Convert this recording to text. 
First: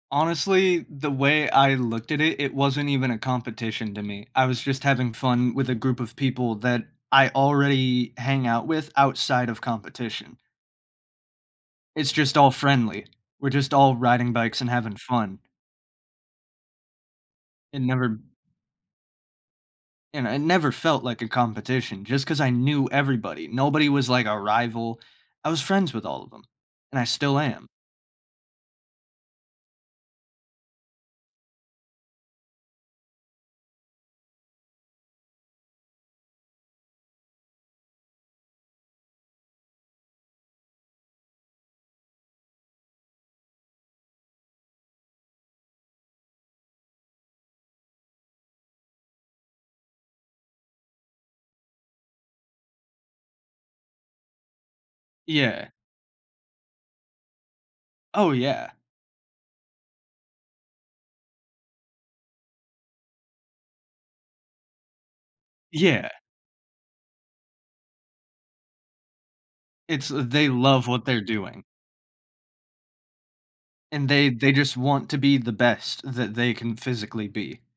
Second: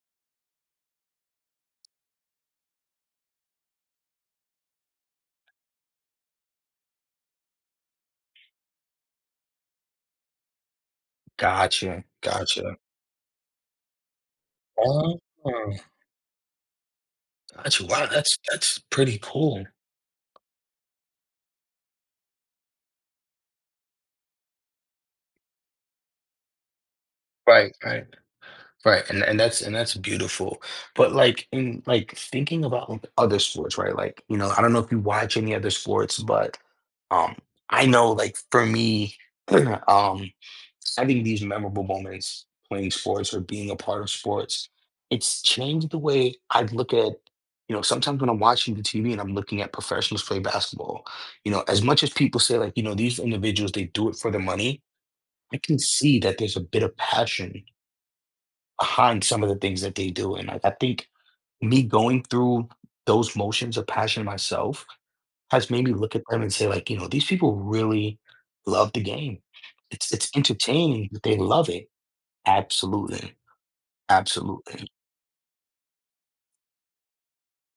Honestly, the way I looked at it, it wasn't even a competition to me, I was just having fun with a group of people that I already hang out with outside of competition. Gotcha. It's just all Gotcha. friendly. We're just all riding bikes and having fun. Uh-huh. It Actually, wow, never that's that's pretty cool. and it never felt like a competition just 'cause I knew everybody. Nobody was, like, a rival, I was friends with all of 'em, and I still am. Right, right. Right, and and that's and that's beautiful, but, like in like, thinking about other sports, right, like, you know, I don't know if you watch any other sports, but, um, I know, like, for me, um, having these memorable moments playing sports or being a part of sports, it's changed the way I'd look at you know, sometimes when I'm watching the TV and I'm looking at professionals play basketball, you know, as much as people say, like, you know, these individuals, they do it for the money, I Yeah. can see that there's a bit of passion Oh, yeah. behind some of the things that they do, and I I think me going through those motions of passion myself has made me Yeah. look at them and say, like, "You know, these people really love the game." It's It's it's they love what entertaining they're that they doing. love it. Absolutely. And they they just Absolutely. want to be the best that they can physically be.